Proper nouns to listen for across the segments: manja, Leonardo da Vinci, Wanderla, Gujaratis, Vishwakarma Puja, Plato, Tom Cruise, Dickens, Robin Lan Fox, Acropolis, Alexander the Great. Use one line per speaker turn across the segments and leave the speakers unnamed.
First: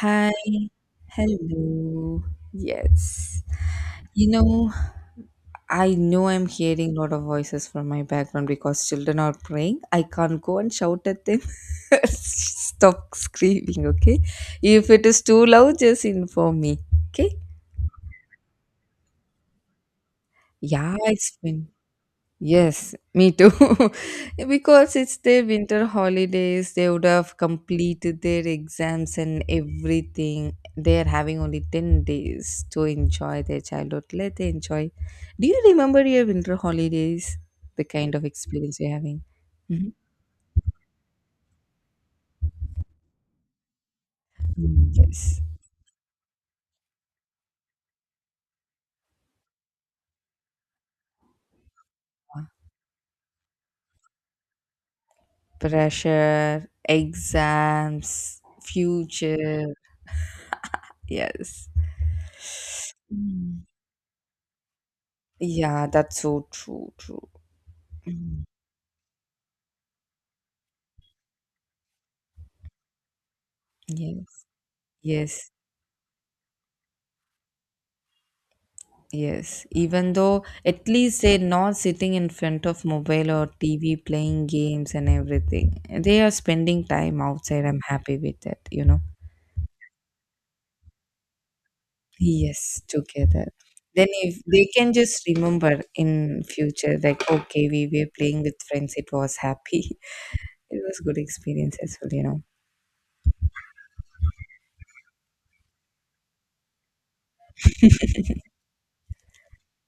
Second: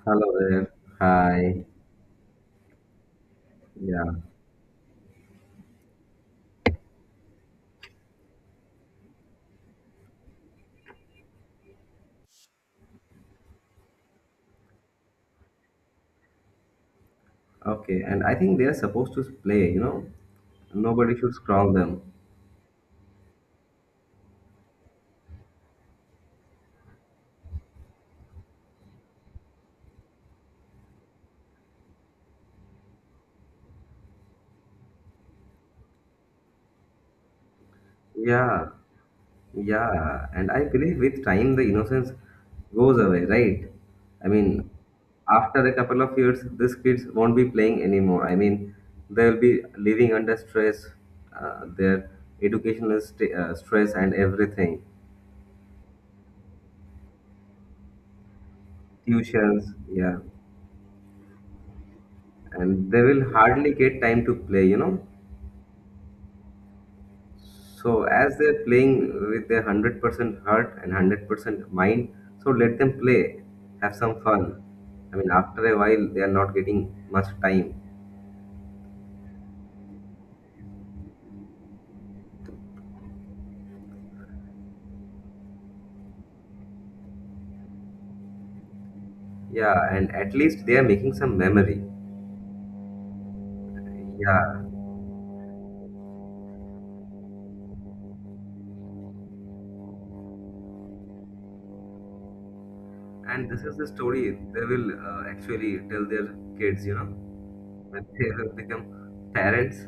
Hi,
Hello there. Hi.
hello. Yes.
Yeah.
You know, I know I'm hearing a lot of voices from my background because children are praying. I can't go and shout at them. Stop screaming, okay? If it is too loud, just inform me, okay?
Okay. And I think they are supposed to play.
Yeah,
Nobody
it's
should
fine.
scroll them.
Yes, me too. Because it's their winter holidays, they would have completed their exams and everything. They are having only 10 days to enjoy their childhood. Let them enjoy. Do you remember your winter holidays? The kind of
Yeah.
experience you're having? Mhm.
Yeah. And I believe with time the innocence goes away, right? I mean,
Mm, yes.
after a couple of years, these kids won't be playing anymore. I mean, they'll be living under stress, their educational stress and everything.
Pressure, exams,
Tuitions,
future.
yeah.
Yes.
And they will
Mm.
hardly get time to play.
Yeah, that's so true.
So as
Mm.
they're playing with their 100% heart and 100% mind, so let them play, have some
Yes,
fun. I mean,
yes.
after a while, they are not getting much time.
Yes, even though at least they're not sitting in front of mobile or TV playing games and everything. They are spending time outside. I'm happy with that.
Yeah, and at least they are making some memory.
Yes, together. Then if
Yeah,
they can just remember in future, like, okay, we were playing with friends, it was happy. It was good experience as well.
and this is the story they will actually tell their kids, when they will become parents.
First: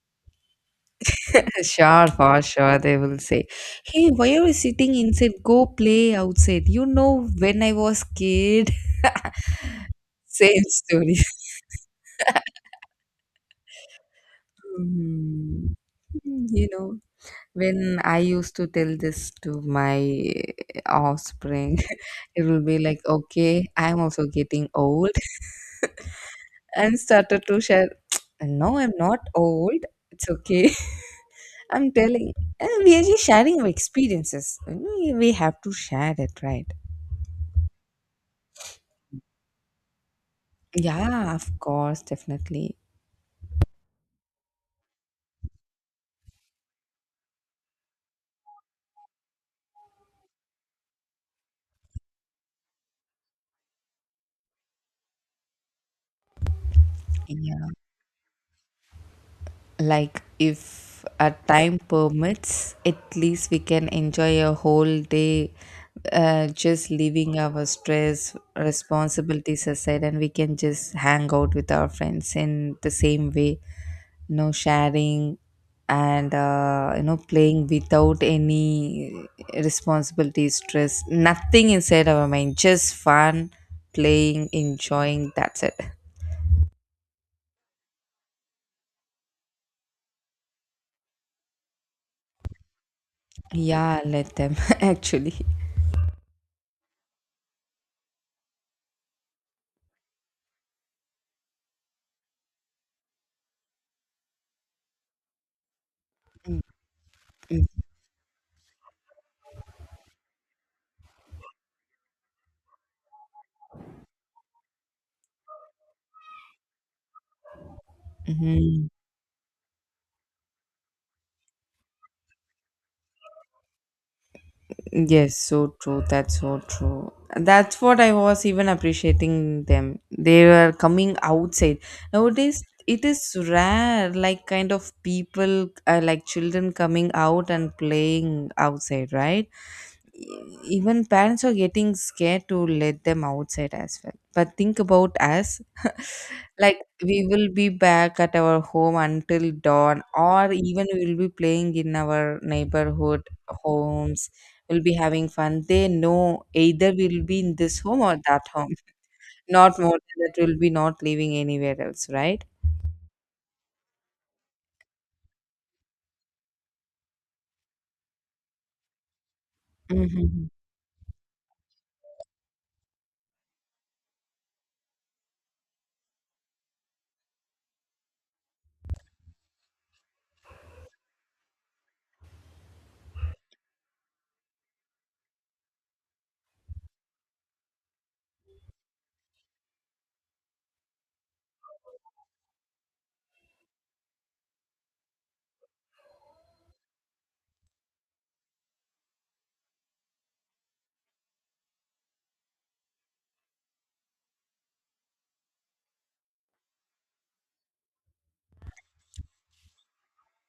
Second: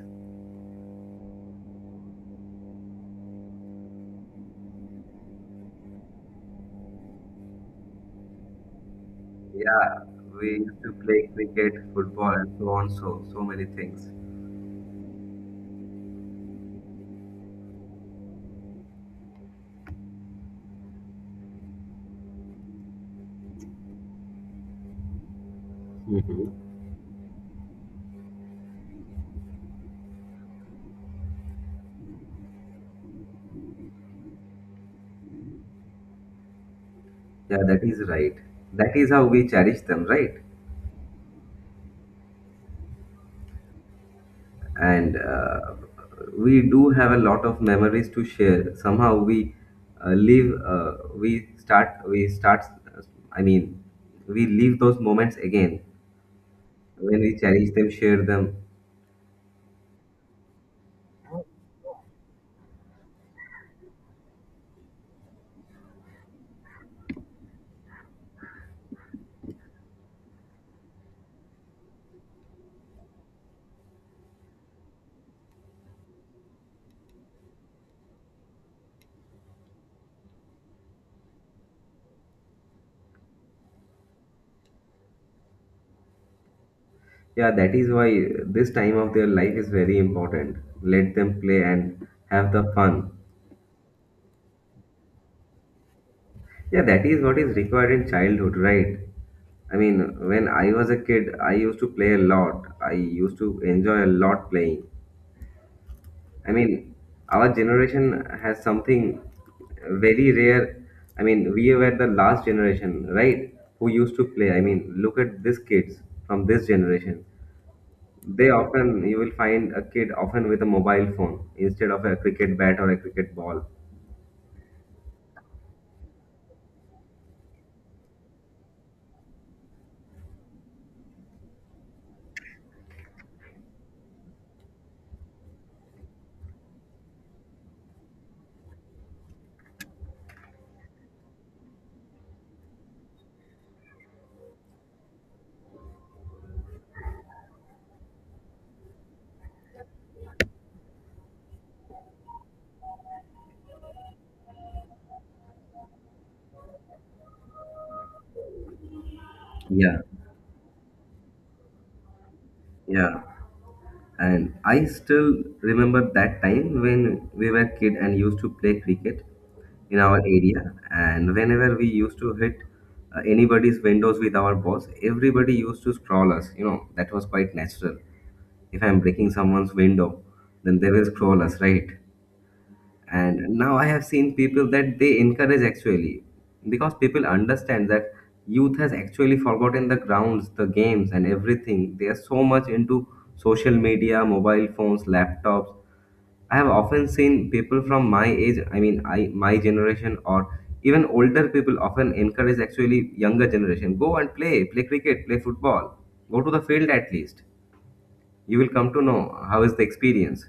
Sure, for sure, they will say, hey, why are you sitting inside? Go play outside. You know, when I was kid,
Yeah, we
same
used to
story.
play cricket, football, and so on. So many things.
Hmm. You know, when I used to tell this to my offspring, it will be like, okay, I'm also getting old,
Hmm.
and started to share, no, I'm not old. It's okay. I'm telling, and we are just sharing our experiences. You we have to share it, right?
Yeah, that is right. That is how we cherish them, right?
Yeah, of course, definitely.
And we do have a lot of memories to share. Somehow we live, we start, uh, I mean, we live those moments again when we
Yeah.
cherish them, share them.
Like, if our time permits, at least we can enjoy a whole day just leaving our stress, responsibilities aside, and we can just hang out with our friends in the same way. No sharing and you know, playing without any responsibility, stress, nothing inside our mind, just fun, playing, enjoying, that's it.
Yeah, that is why this time of their life is very important. Let them play and have the fun.
Yeah, let them, actually.
Yeah, that is what is required in childhood, right? I mean, when I was a kid, I used to play a lot. I used to enjoy a lot playing. I mean, our generation has something very rare. I mean, we were the last generation, right? Who used to play. I mean, look at these kids from this generation.
Mhm.
You will find a kid often with a mobile phone instead of a cricket bat or a cricket ball.
Yes, so true. That's so true. That's what I was even appreciating them. They were coming outside. Nowadays, it is rare, like kind of people, like children coming out and playing outside, right? Even parents are getting scared to let them outside as well, but think about us, like we will be back at our home until dawn, or even we will be playing in our neighborhood homes. We'll be having fun. They know either we'll be in this home or that home, not
Yeah,
more than that. We'll be not living anywhere else, right?
yeah. And I still remember that time when we were kid and used to play cricket in our
Hmm.
area. And whenever we used to hit anybody's windows with our balls, everybody used to scroll us. That was quite natural. If I'm breaking someone's window, then they will scroll us, right? And now I have seen people that they encourage actually, because people understand that youth has actually forgotten the grounds, the games and everything. They are so much into social media, mobile phones, laptops. I have often seen people from my age, I mean, I my generation, or even older people often encourage actually younger generation, go and play, play cricket, play football, go to the field. At least you will come to know how is the experience.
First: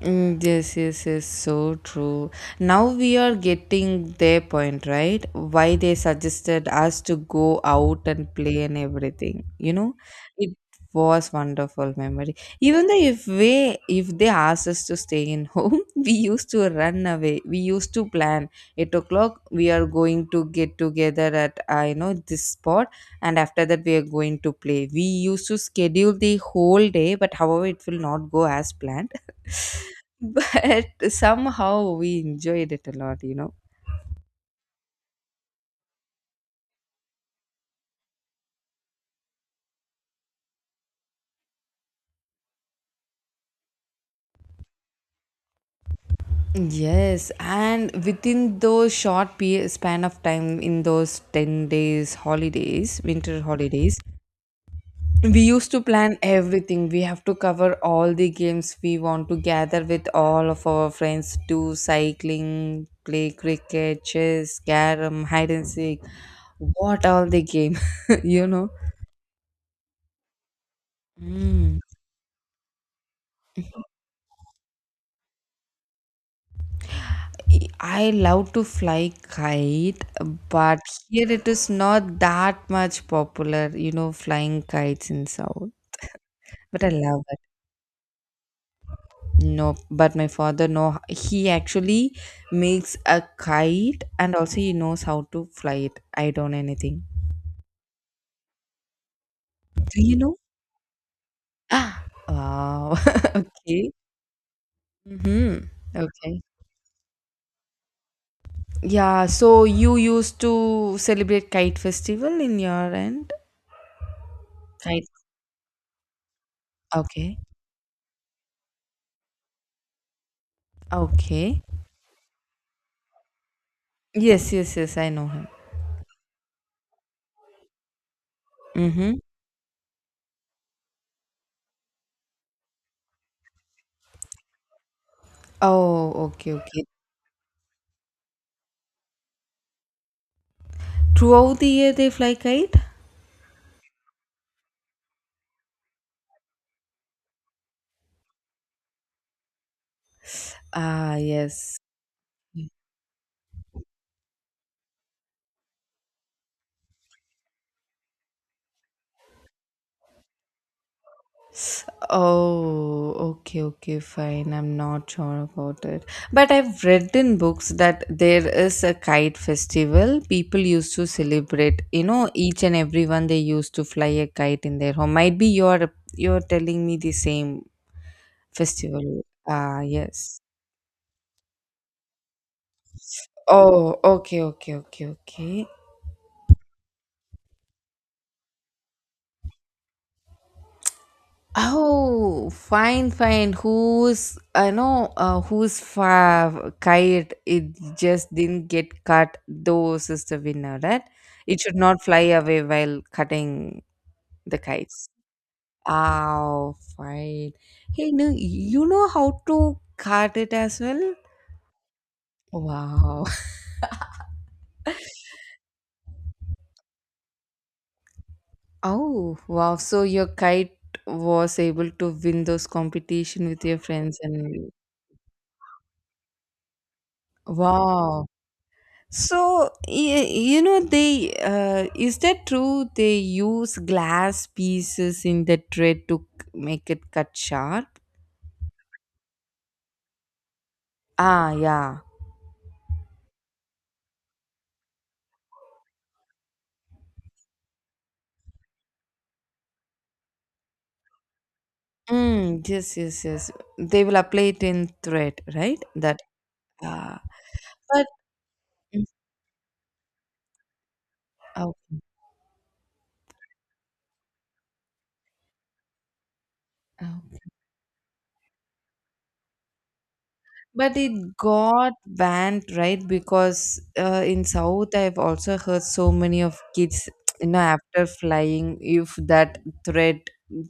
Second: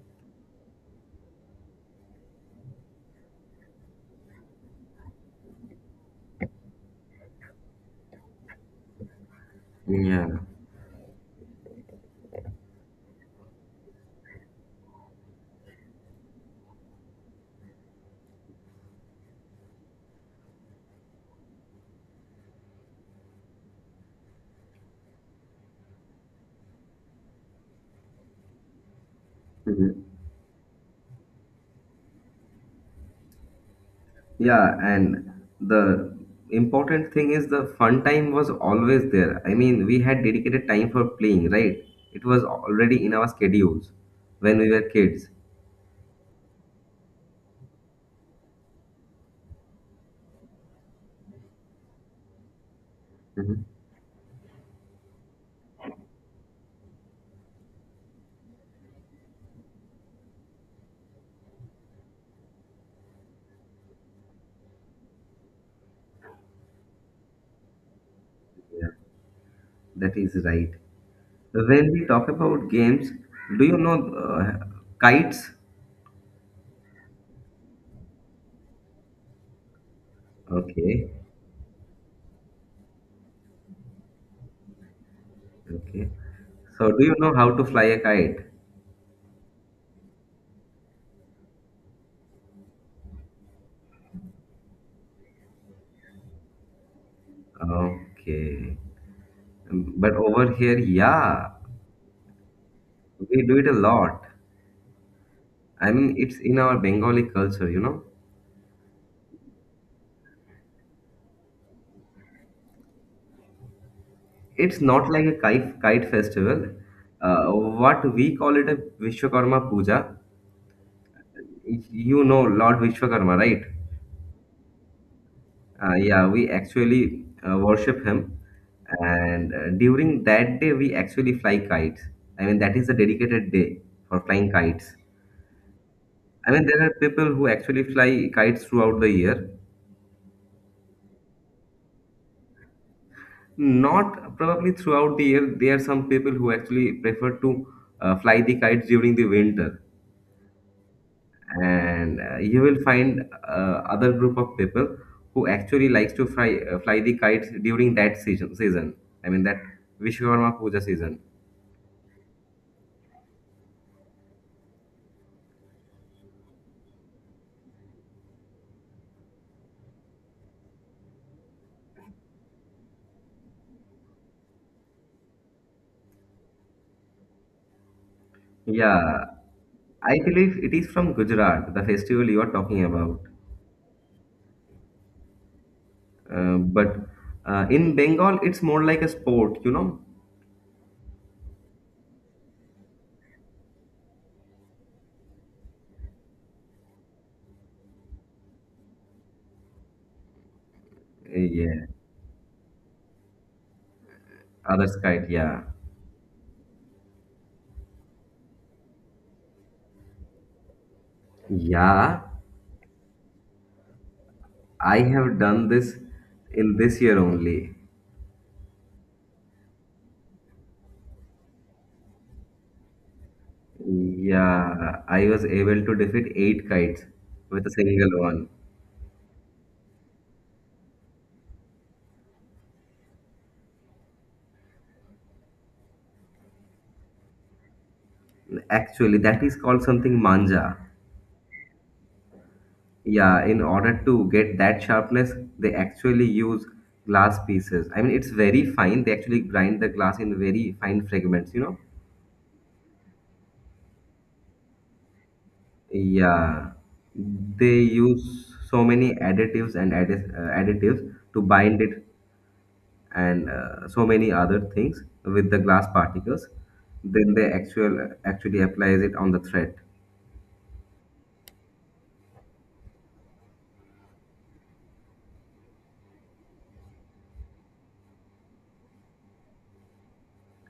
Mm, yes, yes, yes, so true. Now we are getting their point, right? Why they suggested us to go out and play and everything. You know,
Yeah.
it was wonderful memory. Even though if we if they asked us to stay in home, we used to run away. We used to plan 8 o'clock. We are going to get together at you know, this spot, and after that we are going to play. We used to schedule the whole day, but however, it will not go as planned. But somehow we enjoyed it a lot, you know.
Yeah, and the important thing is the fun time was always there. I mean, we had dedicated time for playing, right? It was already in our schedules when we were kids.
Yes, and within those short period span of time, in those 10 days holidays, winter
Mhm.
holidays, we used to plan everything. We have to cover all the games. We want to gather with all of our friends, do cycling, play cricket, chess, carom, hide and seek, what all the game. You know.
Yeah, that is right.
Mm.
When we talk about games, do you know kites?
I love to fly kite, but
Okay,
here it is not that much popular, you know, flying kites in South.
okay.
But I
So, do you
love
know
it.
how to fly a kite?
No, but my father know. He actually makes a kite, and also he knows how to fly it. I don't anything.
Okay.
Do
But
you know?
over here, yeah,
Ah, wow.
we do it a
Okay.
lot.
Mm-hmm.
I mean, it's
Okay.
in our Bengali culture, you know?
Yeah, so you used to celebrate kite festival in your end?
It's not
Kite.
like a kite festival.
Okay.
What we call it a Vishwakarma Puja.
Okay.
You know Lord Vishwakarma, right?
Yes, yes, yes, I know him.
Yeah, we actually worship him,
Mm-hmm.
and during that day we actually fly kites. I mean, that is a dedicated day for flying kites.
Oh,
I
okay,
mean, there
okay.
are people who actually fly kites throughout the year.
Throughout the year they fly kite?
Not probably throughout the year. There are some people who actually prefer to fly the kites during the winter.
Ah, yes.
And you will find other group of people who actually likes to fly the kites during that season, I mean, that Vishwakarma Puja season.
Oh, okay, okay, fine. I'm not sure about it. But I've read in books that there is a kite festival. People used to celebrate, you know, each and everyone they used to fly a kite in their home. Might be you're telling me the same festival. Ah,
Yeah, I
yes.
believe it is from Gujarat, the festival you are talking about.
Oh, okay, okay, okay, okay.
But in Bengal it's more like a sport.
Oh, fine, fine. Who's I know who's kite? It just didn't get cut. Those is the winner, right? It should
Yeah,
not fly away while cutting the
other
kites.
kite, yeah.
Oh, fine. Hey, no, you know how to cut it as well.
Yeah,
Wow.
I have done this in this year only.
Oh, wow. So your kite was able to win those competition with your friends and
Yeah, I was able to defeat eight kites with a single
wow.
one.
So you know they, is that true? They use glass pieces in the thread to make it cut sharp.
Actually, that is called something manja.
Ah, yeah.
Yeah, in order to get that sharpness, they actually use glass pieces. I mean, it's very fine. They actually grind the glass in very fine fragments, you know?
Mm, yes, yes, yes. They will apply it in thread, right? That.
Yeah,
Ah,
they
but.
use so
Mm,
many additives and additives to bind it, and so many other things with the glass particles. Then
okay.
they actually applies it on the thread.
But it got banned, right? Because in South, I've also heard so many of kids, you know, after flying, if that thread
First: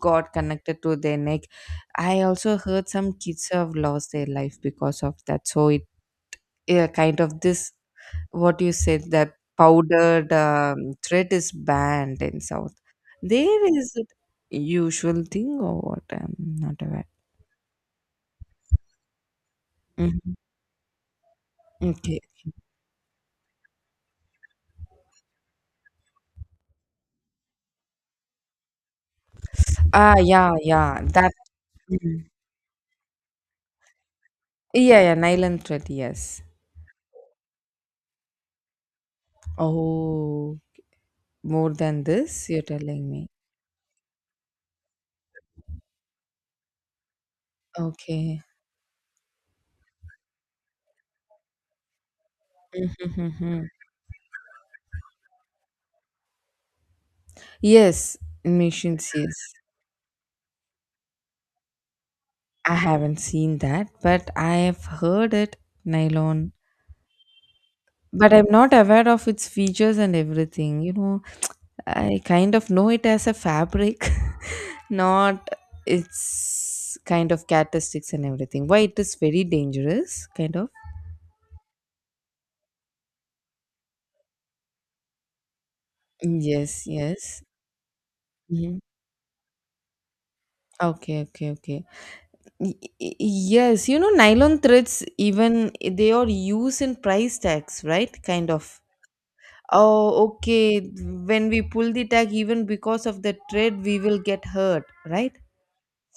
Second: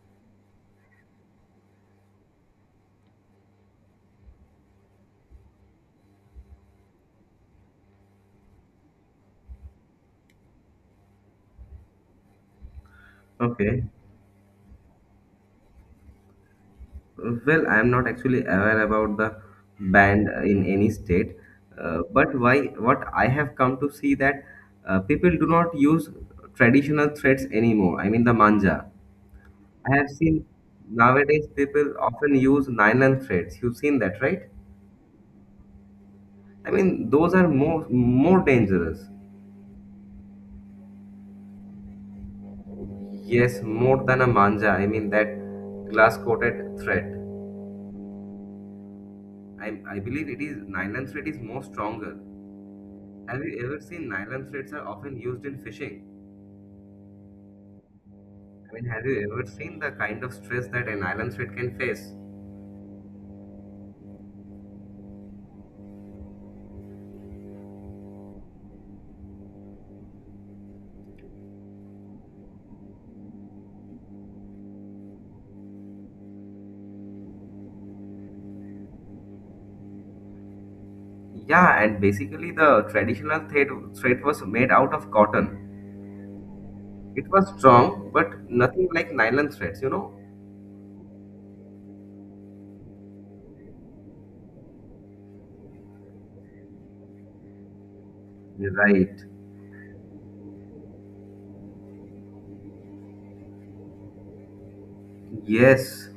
got connected to their neck, I also heard some kids have lost their life because of that. So it, yeah, kind of this, what you said, that powdered thread is banned in South. There
Okay.
is it usual thing or what? I'm not aware.
Well, I'm not actually aware about the band
Mhm.
in any state,
Okay.
but why? What I have come to see that people do not use traditional threads anymore. I mean, the manja. I have
Ah,
seen
yeah, yeah. That.
nowadays people
Mm-hmm.
often use nylon threads. You've seen that, right?
Yeah, yeah, nylon thread, yes.
I mean, those are more dangerous.
Oh. More than this, you're telling me.
Yes, more than a manja. I mean, that glass coated thread.
Okay.
I believe it is nylon thread is more stronger. Have you
Mhm.
ever seen nylon threads are often used in fishing?
Yes,
I mean, have
machines,
you
yes.
ever seen the kind of stress that a nylon thread can face?
I haven't seen that, but I have heard it, nylon. But I'm not aware of its features and everything. You know, I kind of know it as a fabric, not its kind of characteristics and everything. Why it is very dangerous, kind of.
Yeah, and basically the traditional thread was made out of cotton.
Yes,
It
yes.
was strong, but
Mhm.
nothing like nylon threads, you know?
Okay, okay, okay. Yes, you know, nylon threads, even they are used in price tags, right? Kind of.
Right.
Oh, okay. When we pull the tag, even because of the thread, we will get hurt, right?
Yes.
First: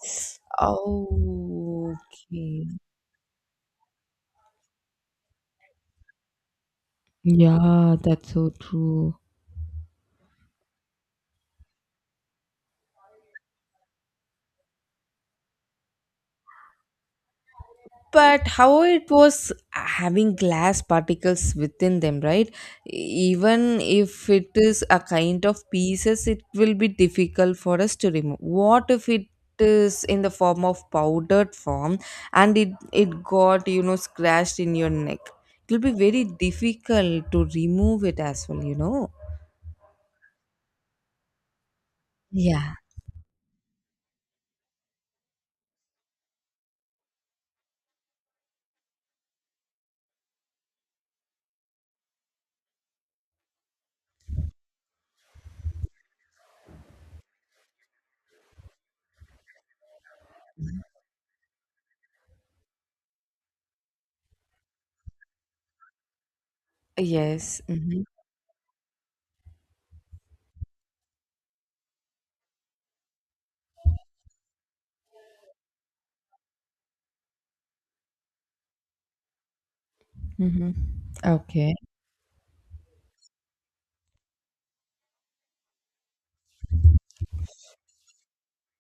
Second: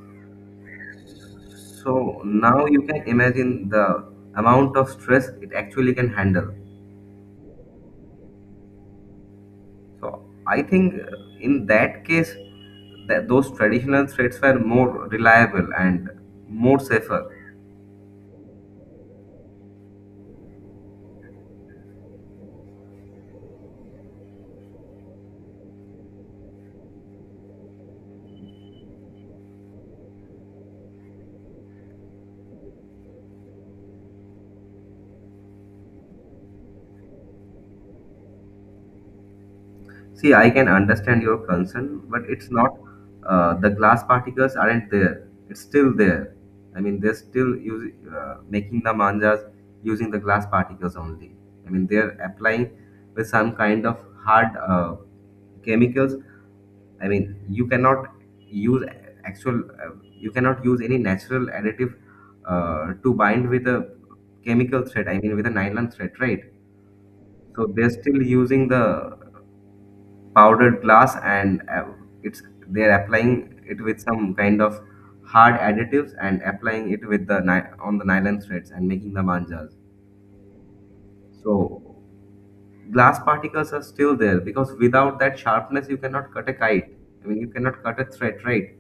Oh,
So now
okay.
you can imagine the amount of stress it actually can handle.
Yeah, that's so true.
So I think in that case, that those traditional threads were more reliable and more safer.
But how it was having glass particles within them, right? Even if it is a kind of pieces, it will be difficult for us to remove. What if it is in the form of powdered form, and it got, you know, scratched in your neck, it will be very difficult to remove it as well, you know.
See, I can understand your concern, but it's
Yeah.
not. The glass particles aren't there. It's still there. I mean, they're still using making the manjas using the glass particles only. I mean, they're applying with some kind of hard chemicals. I mean, you cannot use actual. Uh, use any natural additive to bind with a chemical thread. I mean, with a nylon thread, right?
Yes,
So they're
hmm.
still using the powdered glass, and it's they're applying it with some kind of hard additives, and applying it on the nylon threads and making the manjas.
Mm-hmm. Okay.
So glass particles are still there, because without that sharpness you cannot cut a kite. I mean, you cannot cut a thread, right?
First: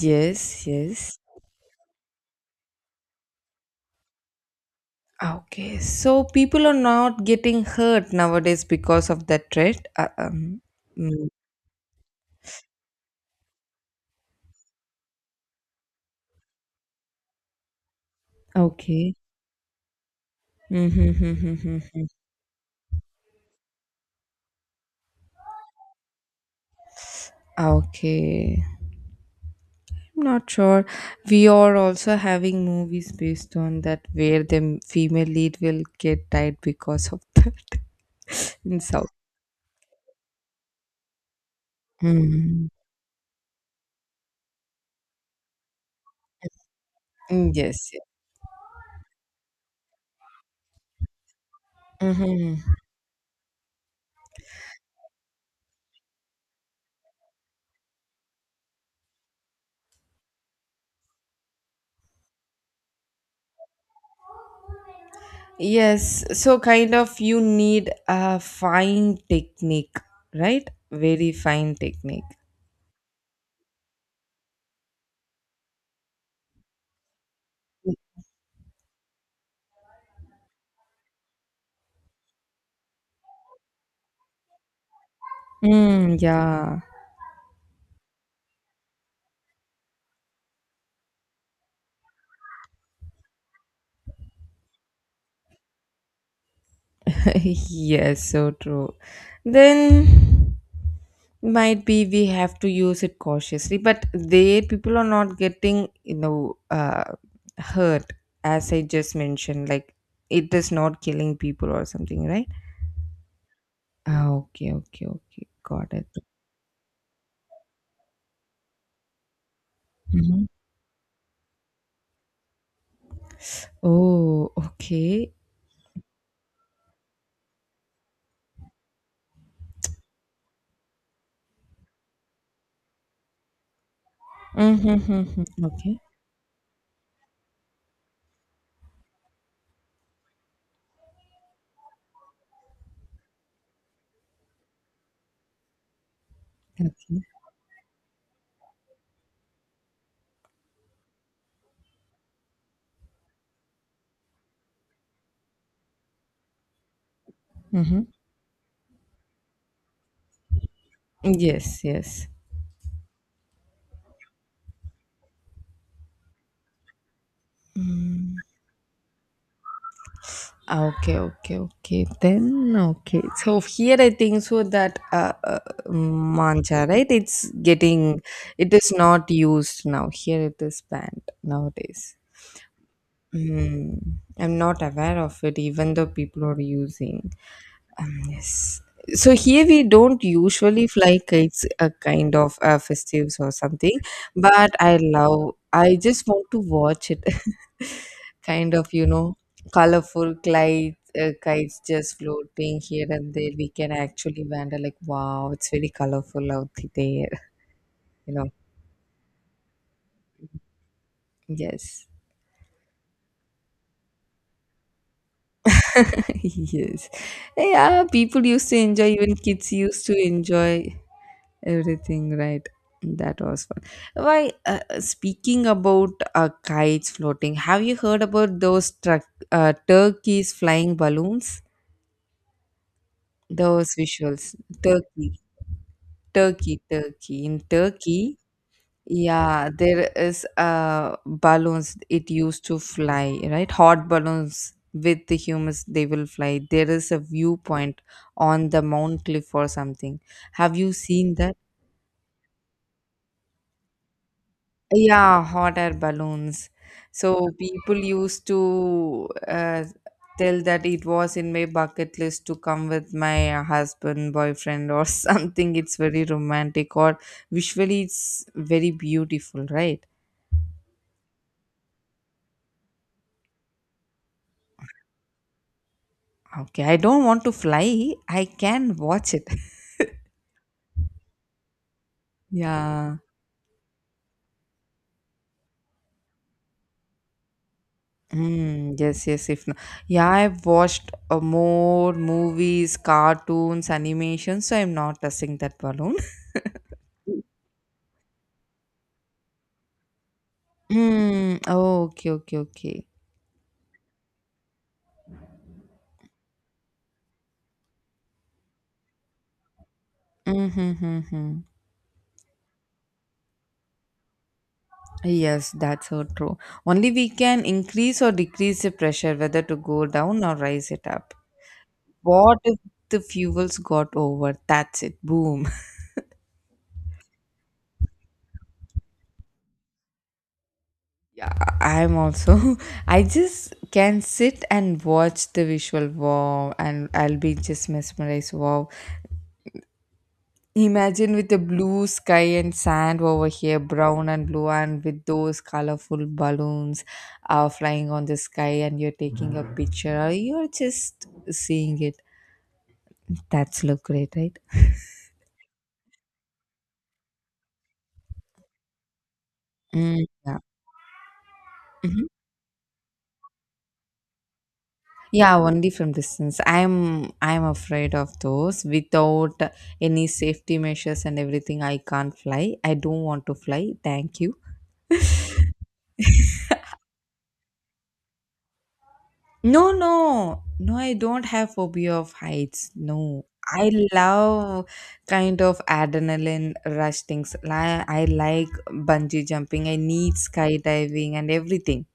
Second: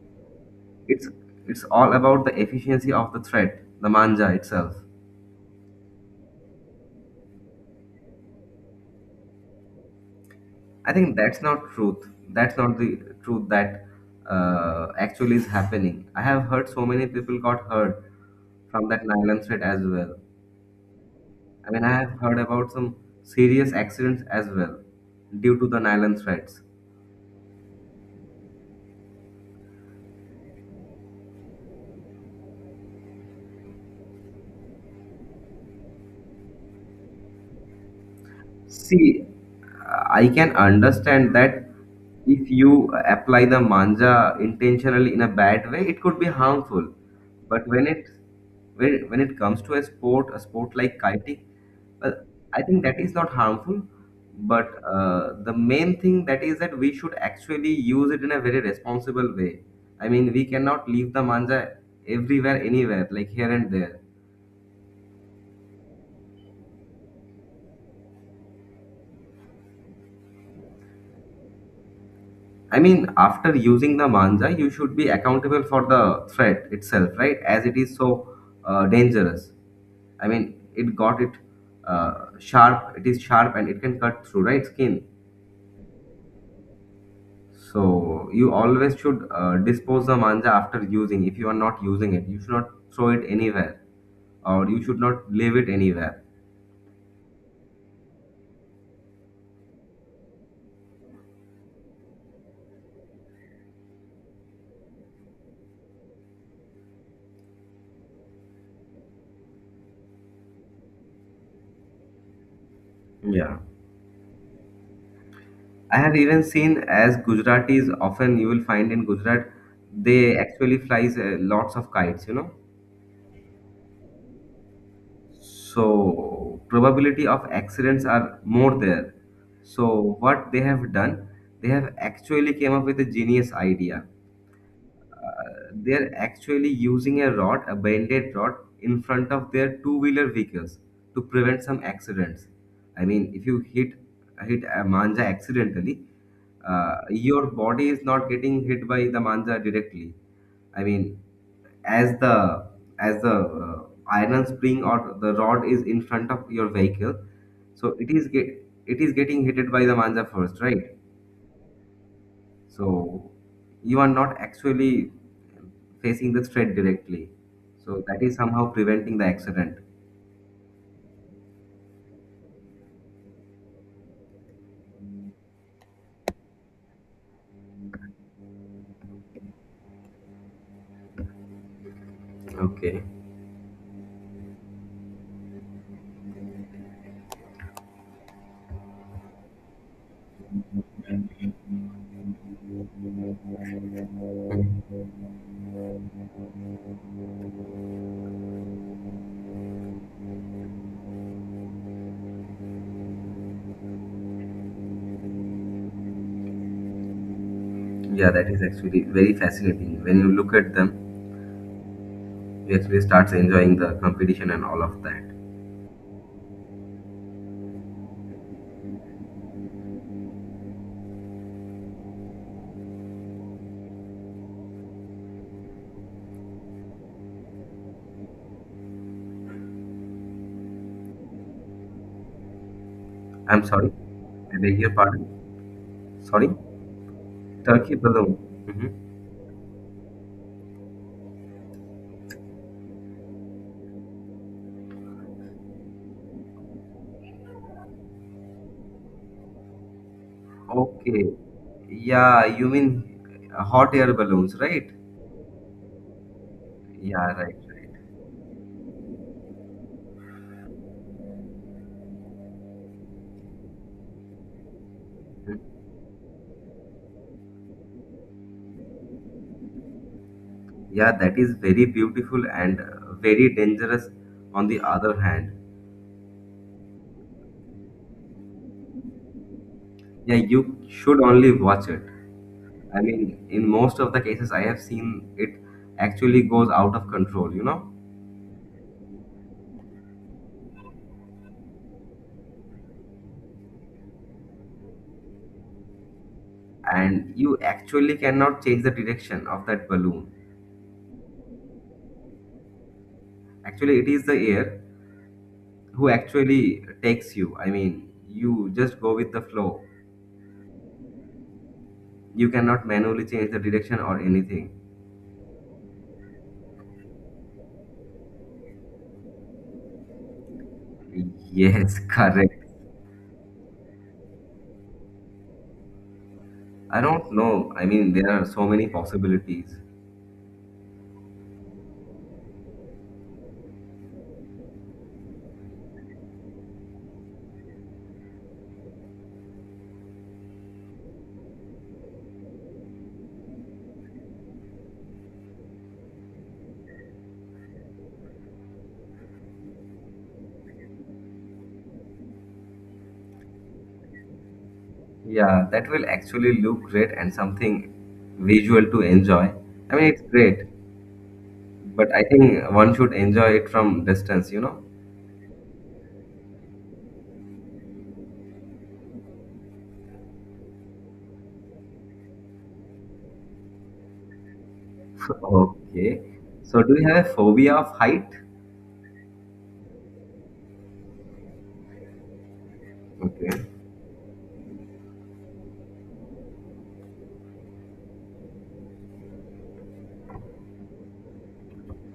Yes,
it's
yes.
it's all about the efficiency of the thread, the manja itself.
Okay, so people are not getting hurt nowadays because of that, right?
I think
Mm,
that's not truth. That's not the truth that actually is happening. I have heard so many people got hurt from that
okay.
nylon thread as well.
Mm-hmm, mm-hmm,
I
mm-hmm,
mean, I
mm-hmm.
have heard about some serious accidents as well due to the nylon threads.
Okay. I'm not sure. We are also having movies based on that where the female lead will get died because of that in South.
See, I can understand that if
Mm.
you apply the manja intentionally in a bad way, it could be harmful.
Mm,
But when
yes.
it when, when it comes to a sport like kiting, well,
Yeah. Mm-hmm.
I think that is not harmful. But the main thing that is that we should actually use it in a very responsible way. I mean, we cannot leave the manja everywhere, anywhere, like here and there.
Yes. So kind of you need a fine technique, right? Very fine technique.
I mean, after using the manja, you should be accountable for the threat itself, right? As it is so dangerous. I mean, it got it sharp. It is sharp and it can cut through, right, skin.
Mm, yeah.
So you always should dispose the manja after using. If you are not using it, you should not throw it anywhere, or you should not leave it anywhere.
Yes, so true. Then might be we have to use it cautiously, but they people are not getting, you know, hurt, as I just mentioned. Like, it is not killing people or something, right?
Yeah.
Ah, okay, okay, okay, got
I
it.
have even seen as Gujaratis often you will find in Gujarat, they
Mhm.
actually flies lots of kites.
Oh, okay.
So probability of accidents are more there, so what they have done, they have actually came up with a genius idea.
Mm-hmm, mm-hmm.
They
Okay,
are actually using a rod, a bended rod, in front of their two wheeler vehicles to prevent some accidents. I mean, if you hit a manja accidentally,
okay.
your body is not getting hit by the manja directly. I mean, as the as the iron spring or the rod is in front of your vehicle, so
Mm-hmm.
it is getting hit by the manja first, right?
Yes, yes.
So you are not actually facing the threat directly, so that is
Mm.
somehow preventing the accident.
Ah, okay, okay, okay. Then okay. So here I think so that mancha, right? It's getting, it is not used now. Here it is banned nowadays.
Okay.
Mm, I'm not aware of it, even though people are using. Yes. So here we don't usually fly kites, a kind of festives or something. But I love. I just want to watch it. Kind of, you know, colorful kites, kites just floating here and there, we can actually wander like, wow, it's very colorful out there.
Yeah,
You know.
that is actually very fascinating when you look at them.
Yes.
You actually starts enjoying the competition and all of that.
Yes. Yeah, people used to enjoy, even kids used to enjoy everything, right? That was fun. Why speaking about kites floating, have you heard about those truck, turkeys flying balloons,
I'm sorry.
those visuals,
I beg your pardon.
turkey.
Sorry.
Turkey, Turkey. In
Turkey
Turkey,
balloon. Mhm.
yeah, there is balloons it used to fly, right? Hot balloons with the humans, they will fly. There is a viewpoint on the Mount Cliff or something. Have you
Okay.
seen that?
Yeah, you mean hot air balloons, right?
Yeah, hot air balloons.
Yeah, right,
So
right.
people used to tell that it was in my bucket list to come with my husband, boyfriend, or
Hmm.
something. It's very romantic, or visually, it's very beautiful, right?
Yeah, that is very beautiful and very dangerous on the other hand.
Okay, I don't want to fly. I can watch it.
Yeah, you should only watch it. I
Yeah.
mean, in most of the cases I have seen, it actually goes out of control, you know?
Mm, yes, yes, if no. Yeah, I've watched more movies, cartoons, animations, so I'm not touching that balloon.
And you actually cannot change the direction of that balloon.
Mm, oh, okay, okay, okay.
Actually, it is the air who actually takes you. I mean, you just go with the flow.
Mm-hmm. Mm-hmm.
You cannot manually change the direction or anything.
Yes, that's so true. Only we can increase or decrease the pressure, whether to go down or rise it up.
Yes,
What
correct.
if the fuels got over? That's it. Boom.
I don't know. I mean, there are so many possibilities.
Yeah, I'm also. I just can sit and watch the visual, wow, and I'll be just mesmerized. Wow, imagine with the blue sky and sand over here, brown and blue, and with those colorful balloons flying on the sky, and you're taking a picture, or you're just seeing it. That's look great, right?
Yeah, that will actually look great and something visual to enjoy. I mean,
Mm,
it's
yeah.
great, but I
Mhm.
think one should enjoy it from distance, you know?
Yeah, only from distance. I'm afraid of those. Without any safety measures and everything, I can't fly. I don't want to fly. Thank you.
Okay. So, do you have a phobia of height?
No, no, no, I don't have phobia of heights. No,
Okay.
I love kind of adrenaline rush things. I like bungee jumping, I need skydiving and everything.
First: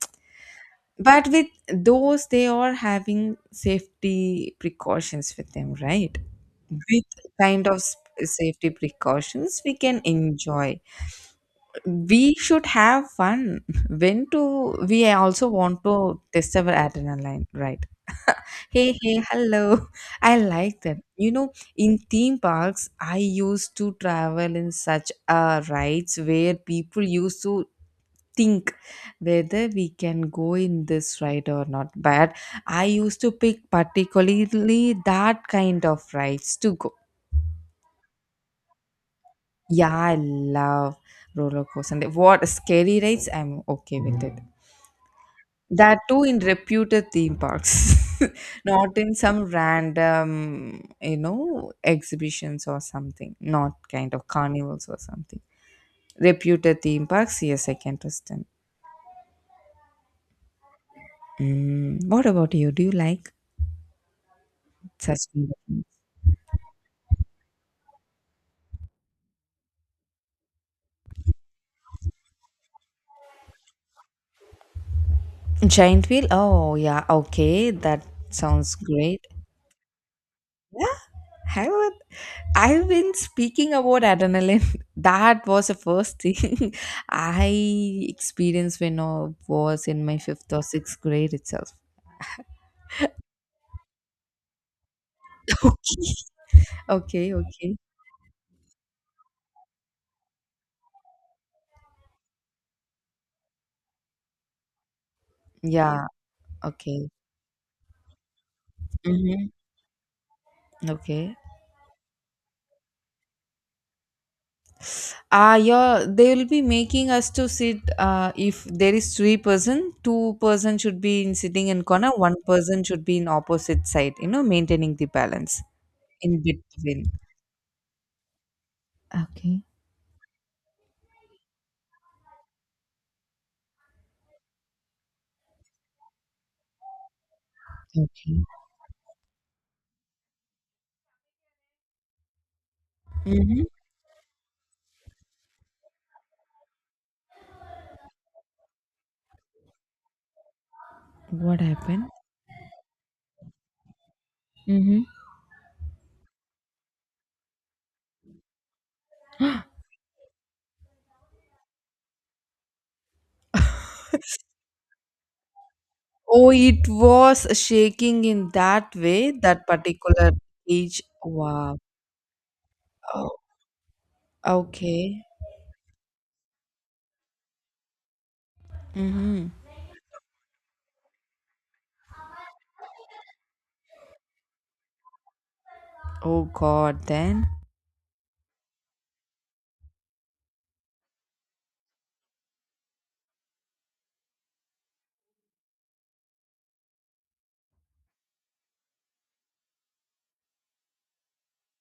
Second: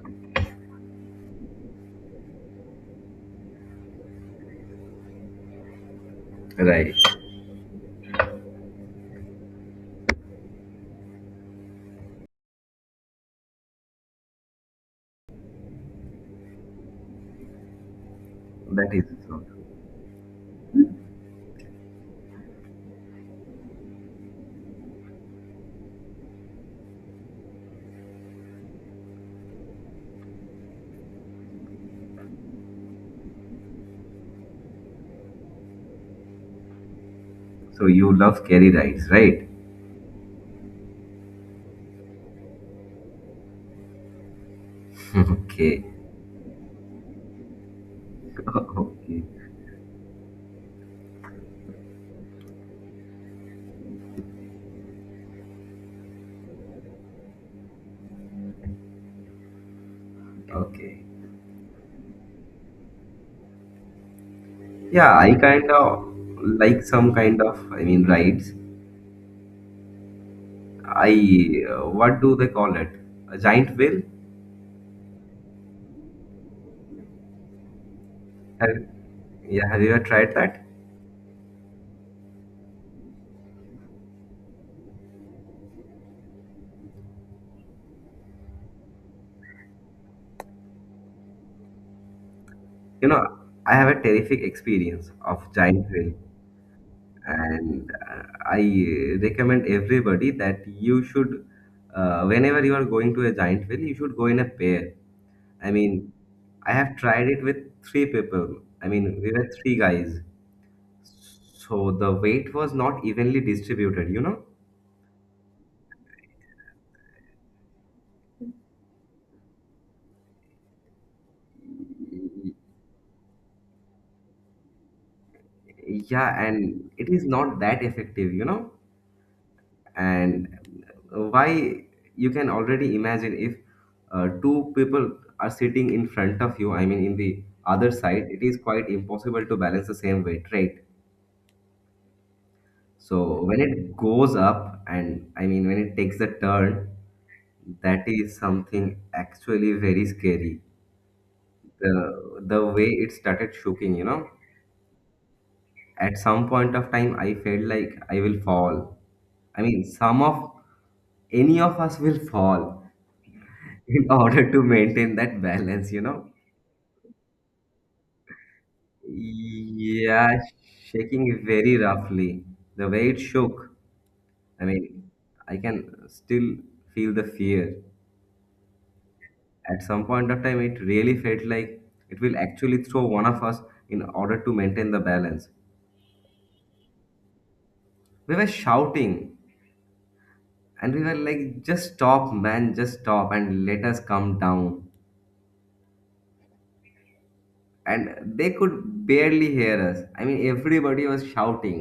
But with those, they are having safety precautions with them, right? With
Right.
kind of safety precautions, we can enjoy. We should have fun. We also want to test our adrenaline, right?
That
Hey,
is
hey,
so.
hello. I like that. You know, in theme parks, I used to travel in such rides where people used to think whether we can go in this ride or not. But I used to pick particularly that kind of rides to go.
So, you love scary rides, right?
Yeah, I love roller coaster. And what scary rides? I'm okay with it.
Okay.
That too in reputed theme parks, not in some
Okay.
random, exhibitions or something, not kind of carnivals or something. Reputed theme parks, yes, I can trust them.
Okay.
What about you? Do you like
Yeah,
such
I
kind
kind
of
of like some kind of, rides. I what do they call it? A giant wheel?
things? Giant wheel? Oh, yeah, okay, that sounds
Have,
great.
yeah, have you ever tried that?
Yeah, I would. I've been speaking about adrenaline. That was the first thing I experienced when I was in my fifth or sixth grade itself.
You know, I have a terrific experience of giant wheel,
Okay, okay.
and I recommend everybody that you should, whenever you are going to a giant wheel, you should go in a pair. I
Yeah,
mean, I have
okay.
tried it with three people. I mean, we were
Mm-hmm.
three guys.
Okay.
So the weight was not evenly distributed,
Ah, yeah, they will be making us to sit. If there is three person, two-person should be in sitting in corner, one person should be in opposite side. You know, maintaining the balance in
Yeah, and
between.
it is not that effective,
Okay.
and why, you can already imagine if two people are sitting in front of you, in the other side, it
Okay.
is quite impossible to balance the same weight, right? So when
Mm-hmm.
it goes up and, when it takes a turn, that is something actually very scary,
What happened?
the way it started shaking,
Mhm.
at some point of time, I felt like I will fall. I mean some of Any of us will fall in order to maintain that balance,
Oh, it was shaking in that way, that
yeah,
particular cage.
shaking very
Wow.
roughly, the way it
Oh,
shook. i mean
okay.
I can still feel the fear.
Hmm.
At some point of time, it really felt like it will actually throw one of us in order to maintain the balance.
Oh God, then.
We were shouting and we were like, just stop man, just stop and let us come down, and they could barely hear us. Everybody was shouting.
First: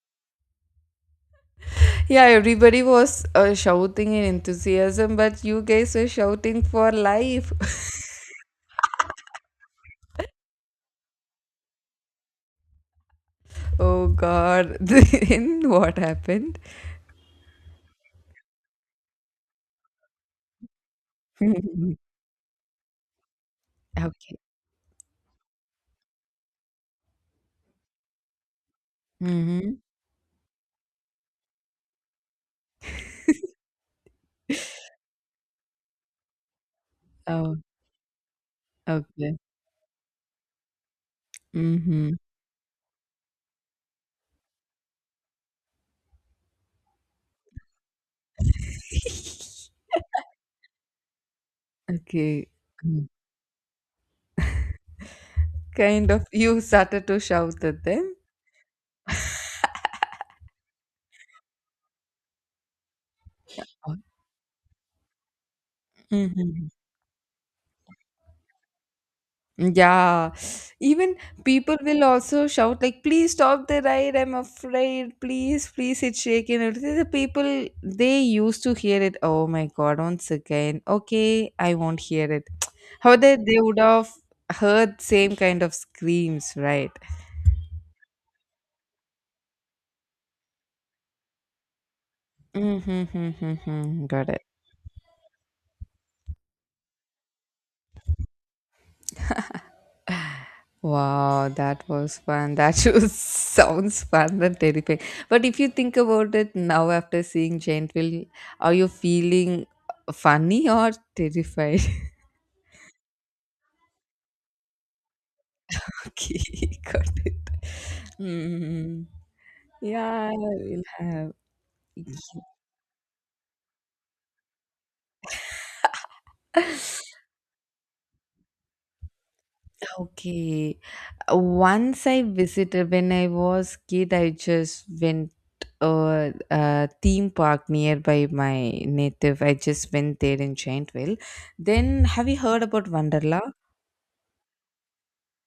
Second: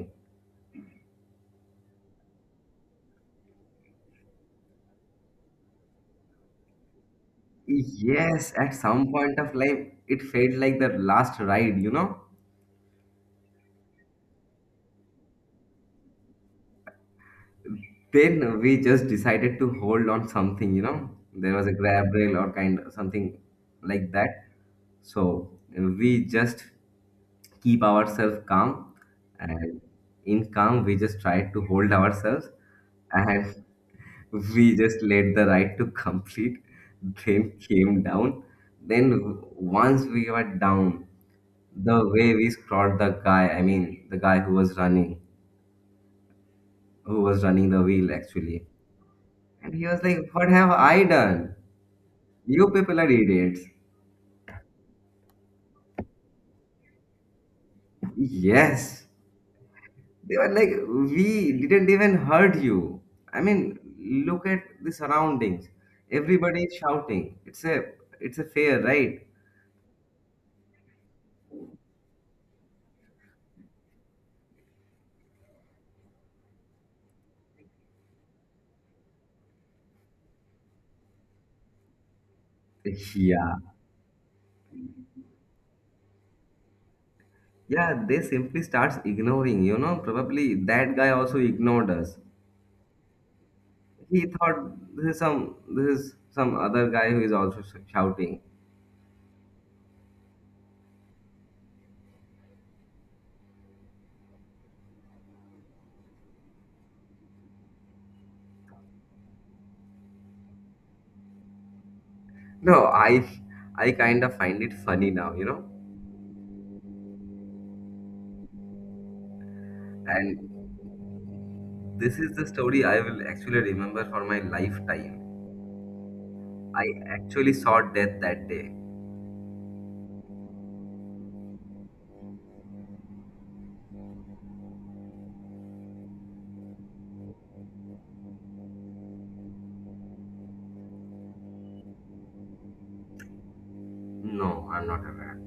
Yeah, everybody was shouting in enthusiasm, but you guys were shouting for life.
Yes, at some point of life, it felt like the last ride,
Oh God. Then what happened?
then we just decided to hold on something, there was a grab rail or kind something like
Okay.
that. So we just keep ourselves calm,
Hmm.
and in calm we just try to hold ourselves, and we just let the ride to complete, then
Oh,
came down,
okay.
then once we were down, the
Mm-hmm.
way we scrawled the guy, the guy who was running, the wheel actually. And he was like, What have I done?
Okay.
You people
Mm.
are idiots.
Kind of, you started to shout at them.
Yes. They were like, We didn't even hurt you. I mean,
Oh,
look at the surroundings. Everybody
mhm.
is shouting. It's a fair, right?
Yeah, even people will also shout like, "Please stop the ride! I'm afraid! Please, please, it's shaking!" And the people they used to hear it. Oh my God! Once again, okay, I won't hear it. How they
Yeah.
they would have heard same kind of screams, right?
Yeah, they simply starts ignoring, Probably that guy also ignored us.
Mm-hmm,
He
got it.
thought this is some other guy who is also shouting.
Wow, that was fun. That shows sounds fun and terrifying. But if you think about it now after seeing Gentle, are you feeling funny or terrified?
No, I kind of find it funny now,
Okay, got it. Hmm. Yeah,
And
we'll have.
this is the story I will actually remember for my lifetime. I actually saw death that day.
Okay. Once I visited when I was kid, I just went a theme park nearby my native. I just went there in Giantville. Then have you heard about Wanderla?
No, I'm not aware.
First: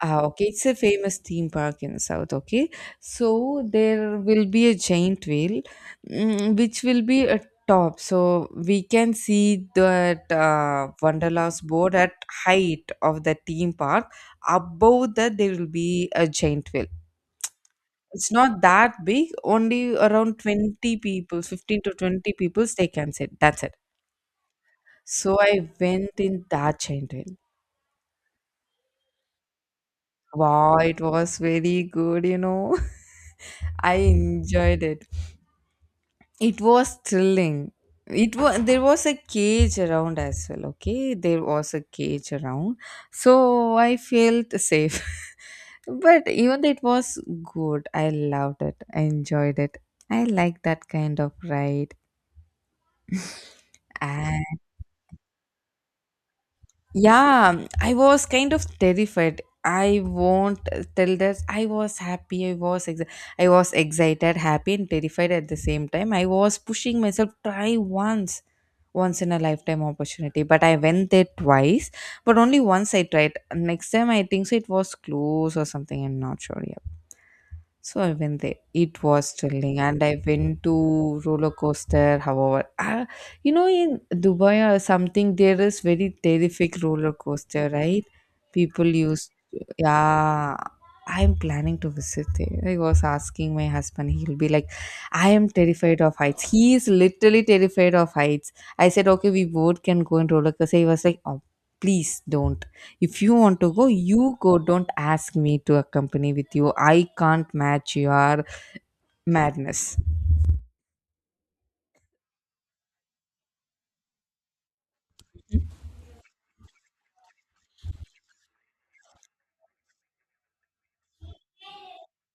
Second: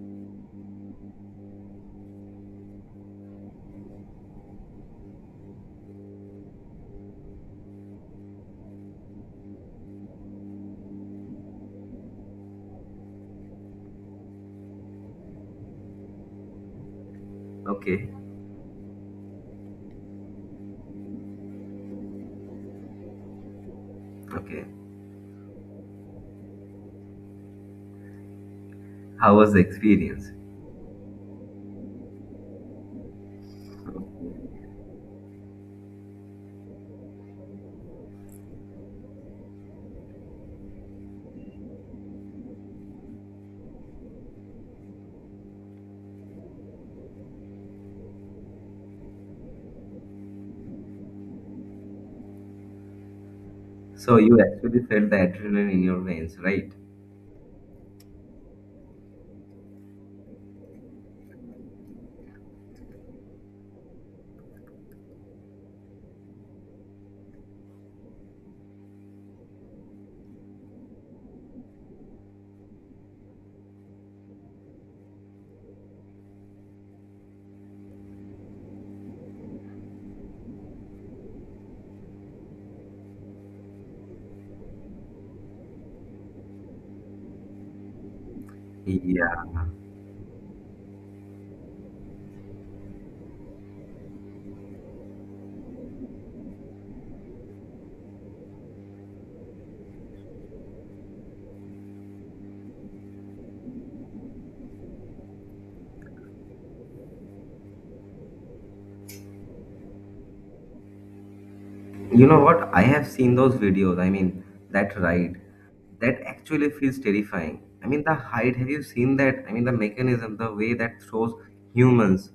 Ah, okay. It's a famous theme park in South. Okay, so there will be a giant whale, which will be at top. So we can see that Wanderlust board at height of the theme park. Above that, there will be a giant whale.
Okay,
It's not that big. Only around 20 people, 15 to 20 people, they can sit. That's it.
okay.
So I went in that giant whale.
How was the experience?
Wow, it was very good. You know. I enjoyed it. It was thrilling. It was there was a cage around as well. Okay, there was a cage around, so I felt safe. But even though it was good. I loved it. I enjoyed it. I like that kind of ride.
So you
And
actually felt the adrenaline in your veins, right?
yeah, I was kind of terrified. I won't tell that I was happy. I was ex. I was excited, happy, and terrified at the same time. I was pushing myself. Try once. Once in a lifetime opportunity, but I went there twice. But only once I tried. Next time, I think so, it was close or something. I'm not sure. Yeah. So I went there. It was thrilling, and I went to roller coaster. However, in Dubai or something, there is very terrific roller coaster, right? People used.
Yeah.
Yeah, I'm planning to visit there. I was asking my husband, he'll be like, I am terrified of heights. He is literally terrified of heights. I said, okay, we both can go and roller coaster. He was like, oh, please don't. If you want to go, you go. Don't ask me to accompany with you. I can't match your madness.
You know what? I have seen those videos. I mean, that ride, that actually feels terrifying. I mean, the height, have you seen that? I mean, the mechanism, the way that shows humans,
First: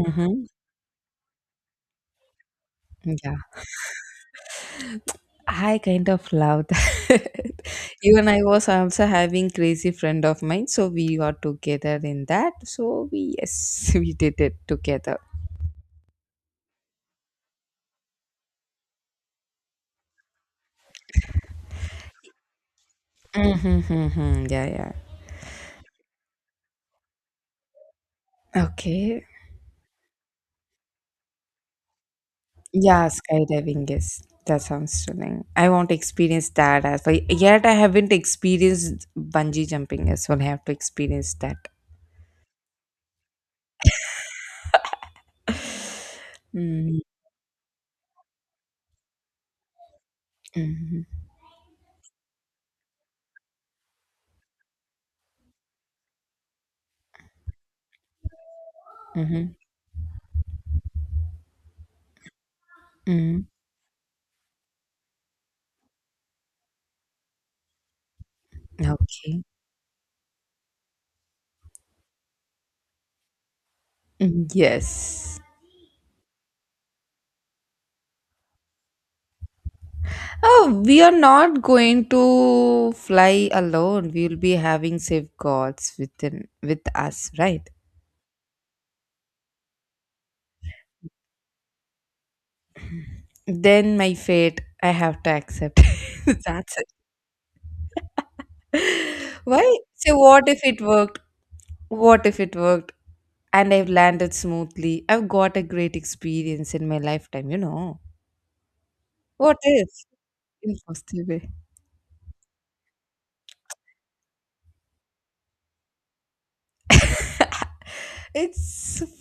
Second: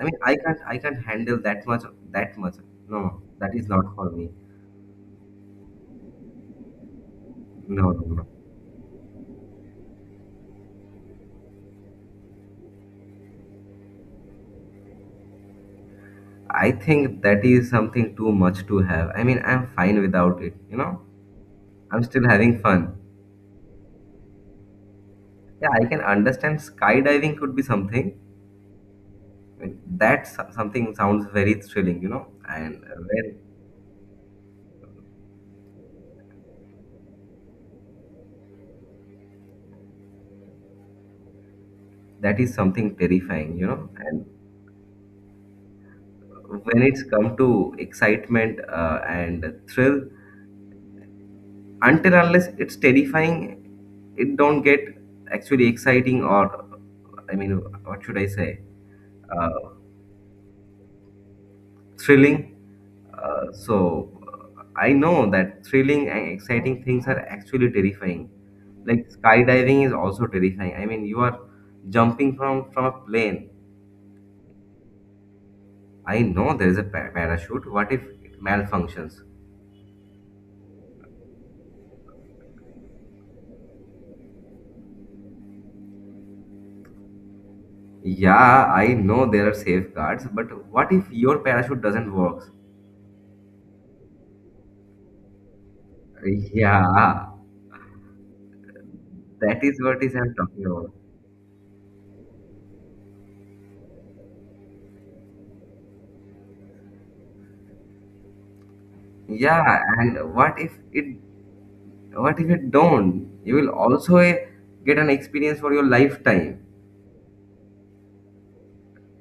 I can't handle that much, that much. No,
Yeah.
that is not for me.
I kind of loved that.
No, no, no.
Even I was also having crazy friend of mine, so we got together in that. So we, yes, we did it together.
I think that is something too much to have. I mean, I'm fine without it. You know, I'm still having fun.
Mm-hmm, yeah, yeah.
Yeah, I can understand skydiving could be something.
Okay.
I mean, that something sounds very thrilling, you know, and
Yeah,
when
skydiving is that sounds stunning. I want to experience that as well. Yet I haven't experienced bungee jumping as well. I have to experience that.
that is something terrifying, and when
Mm-hmm,
it's come to excitement and thrill,
mm-hmm,
until unless it's terrifying, it don't get actually exciting or, I mean, what should I say, uh, thrilling.
mm-hmm.
So I know that thrilling and exciting things are actually terrifying. Like
Okay.
skydiving is also terrifying. I mean, you are jumping from a plane.
Mm, yes.
I know there is a parachute. What if it malfunctions?
Oh, we are not going to fly alone. We will be having safeguards with us, right?
Yeah, I know there are safeguards, but what if your parachute doesn't work?
Then my fate, I have to accept. That's it.
Yeah, that
Why?
is what is
So
I'm
what if
talking
it
about.
worked? What if it worked? And I've landed smoothly. I've got a great experience in my lifetime. You know what
Yeah,
if?
and
In positive way.
what if it don't? You will also get an experience for your lifetime.
It's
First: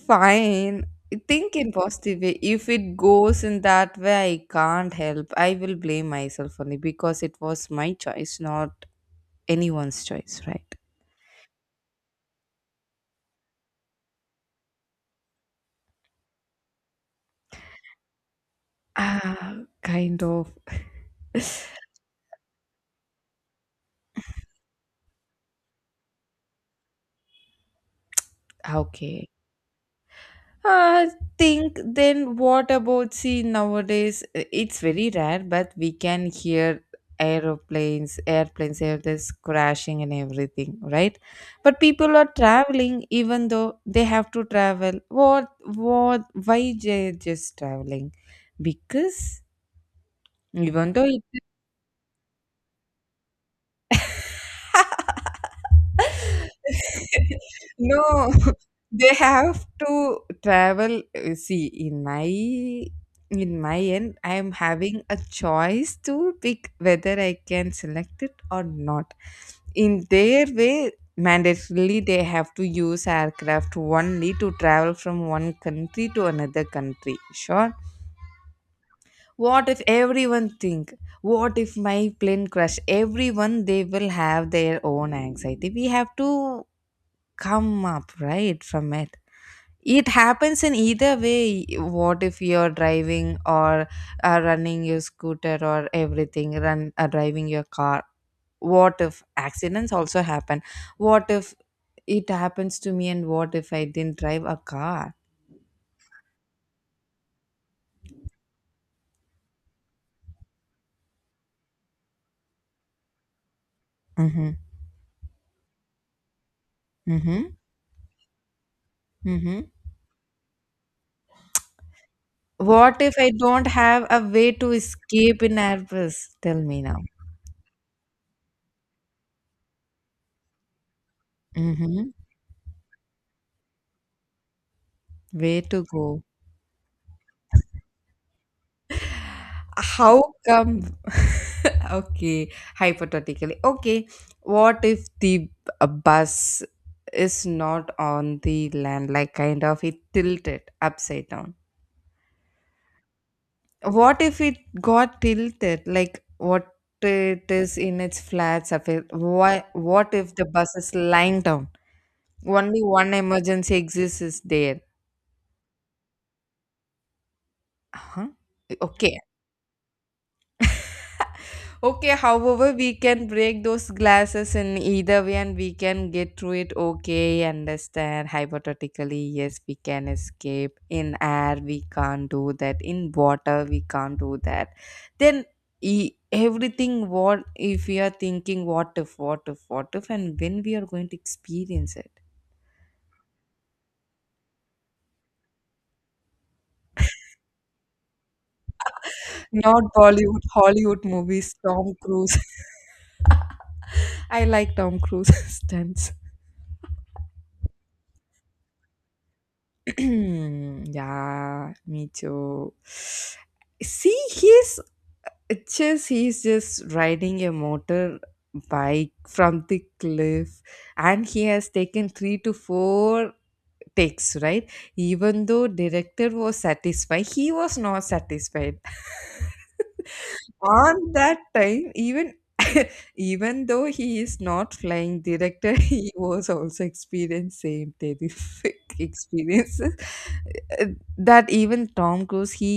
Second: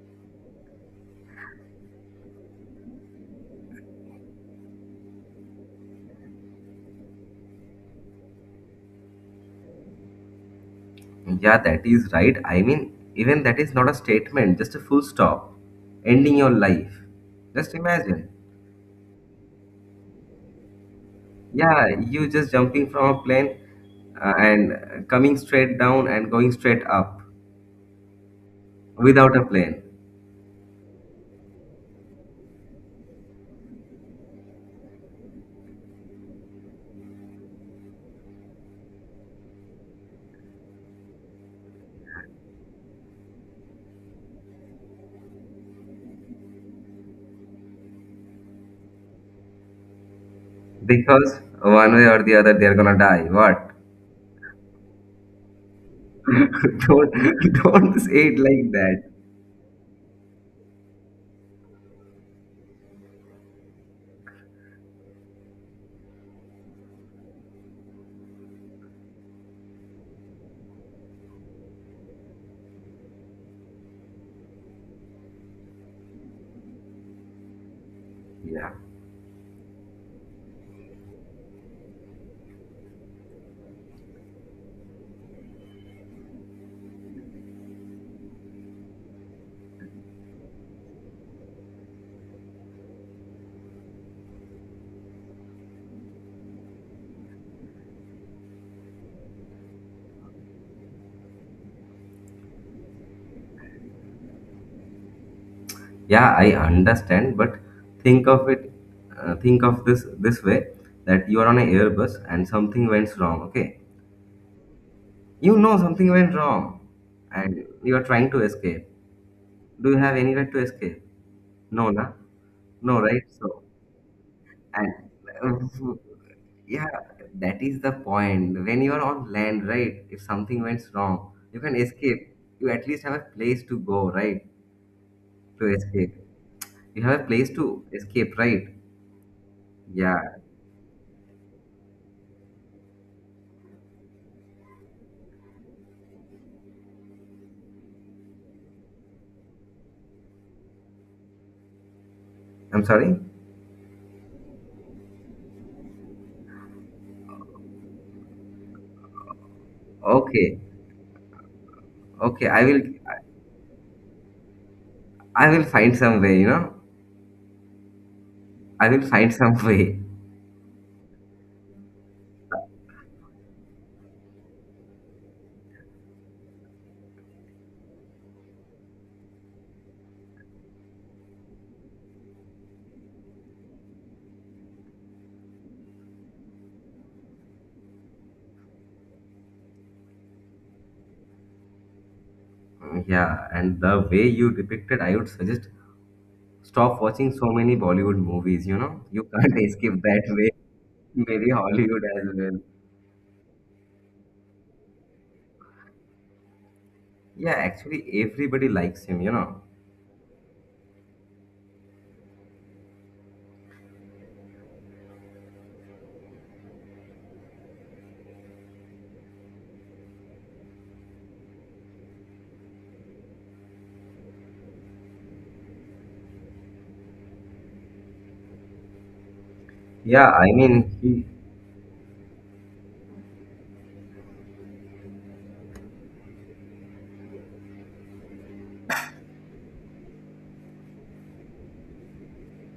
fine. Think in positive way. If it goes in that way, I can't help. I will blame myself only because it was my choice, not anyone's choice, right?
Yeah, that is right. I mean, even that is not a statement, just a full stop. Ending your life. Just imagine.
Ah, kind of.
Yeah, you just jumping from a plane and coming straight down and going straight up
Okay.
without a plane.
I think then, what about see nowadays, it's very rare, but we can hear aeroplanes airplanes airplanes crashing and everything, right? But people are traveling even though they have to travel. What why they just traveling? Because even though it.
Because one way or the other, they're gonna die. What? don't don't say
No,
it like that.
they have to travel. See, in my end, I am having a choice to pick whether I can select it or not. In their way, mandatorily they have to use aircraft only to travel from one country to another country. Sure,
yeah
what if everyone think what if my plane crash? Everyone, they will have their own anxiety. We have to come up right from it. It happens in either way. What if you're driving or running your scooter or everything, run driving your car, what if accidents also happen? What if it happens to me, and what if I didn't drive a car?
yeah, I understand, but think of it, think of this way, that you are on an airbus and something went wrong. Okay,
Mm-hmm,
you know something went wrong
mm-hmm,
and you are trying to escape.
mm-hmm.
Do you have any right to escape? No na. No,
What if
right?
I
So,
don't have a way to
and
escape in
uh,
Airbus? Tell me
yeah,
now.
that is the point. When you are on land, right, if something went wrong, you can
Mm-hmm.
escape. You at least have a place to go, right?
Way
To
to
escape,
go.
you have a place to escape, right?
How
Yeah.
come? Okay, hypothetically. Okay, what if the bus is not on the land, like kind of it tilted upside down?
I'm sorry?
What if it got tilted, like what it is in its flat surface? Why? What if the
Okay.
bus is lying down?
Okay.
Only one emergency exists is there.
I will find some way, you know.
Huh?
I will
Okay.
find some way.
Okay, however, we can break those glasses in either way and we can get through it. Okay, understand. Hypothetically, yes, we can escape. In air, we can't do that. In water, we can't do that. Then everything what if we are thinking, what if, what if, what if, and when we are going to experience it.
Yeah, and the way you depicted, I would suggest stop watching so many Bollywood movies, you know. You can't
Not
escape that
Bollywood,
way.
Hollywood
Maybe
movies, Tom
Hollywood as
Cruise.
well.
I like Tom Cruise stunts.
Yeah, actually everybody likes him, you know.
Yeah, me too. See, he's just riding a motor bike from the cliff, and he has taken three to four takes. Right, even though director was satisfied, he was not satisfied.
Yeah, I mean
On
he.
that time, even even though he is not flying director, he was also experienced same terrific experiences. Uh, that even Tom Cruise, he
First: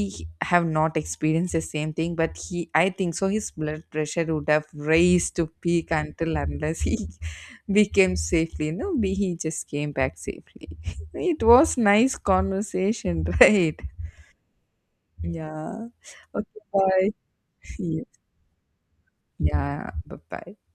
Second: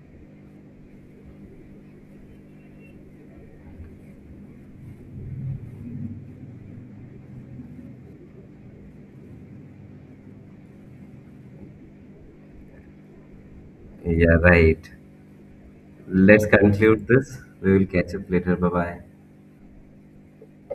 have not experienced the same thing, but he, I think so, his blood pressure would have raised to peak until unless he became safely, no, be he just came back safely. It was nice conversation, right?
Yeah, right.
Yeah,
Let's
okay,
conclude
bye.
this. We will catch up later. Bye bye.
Yeah, bye bye.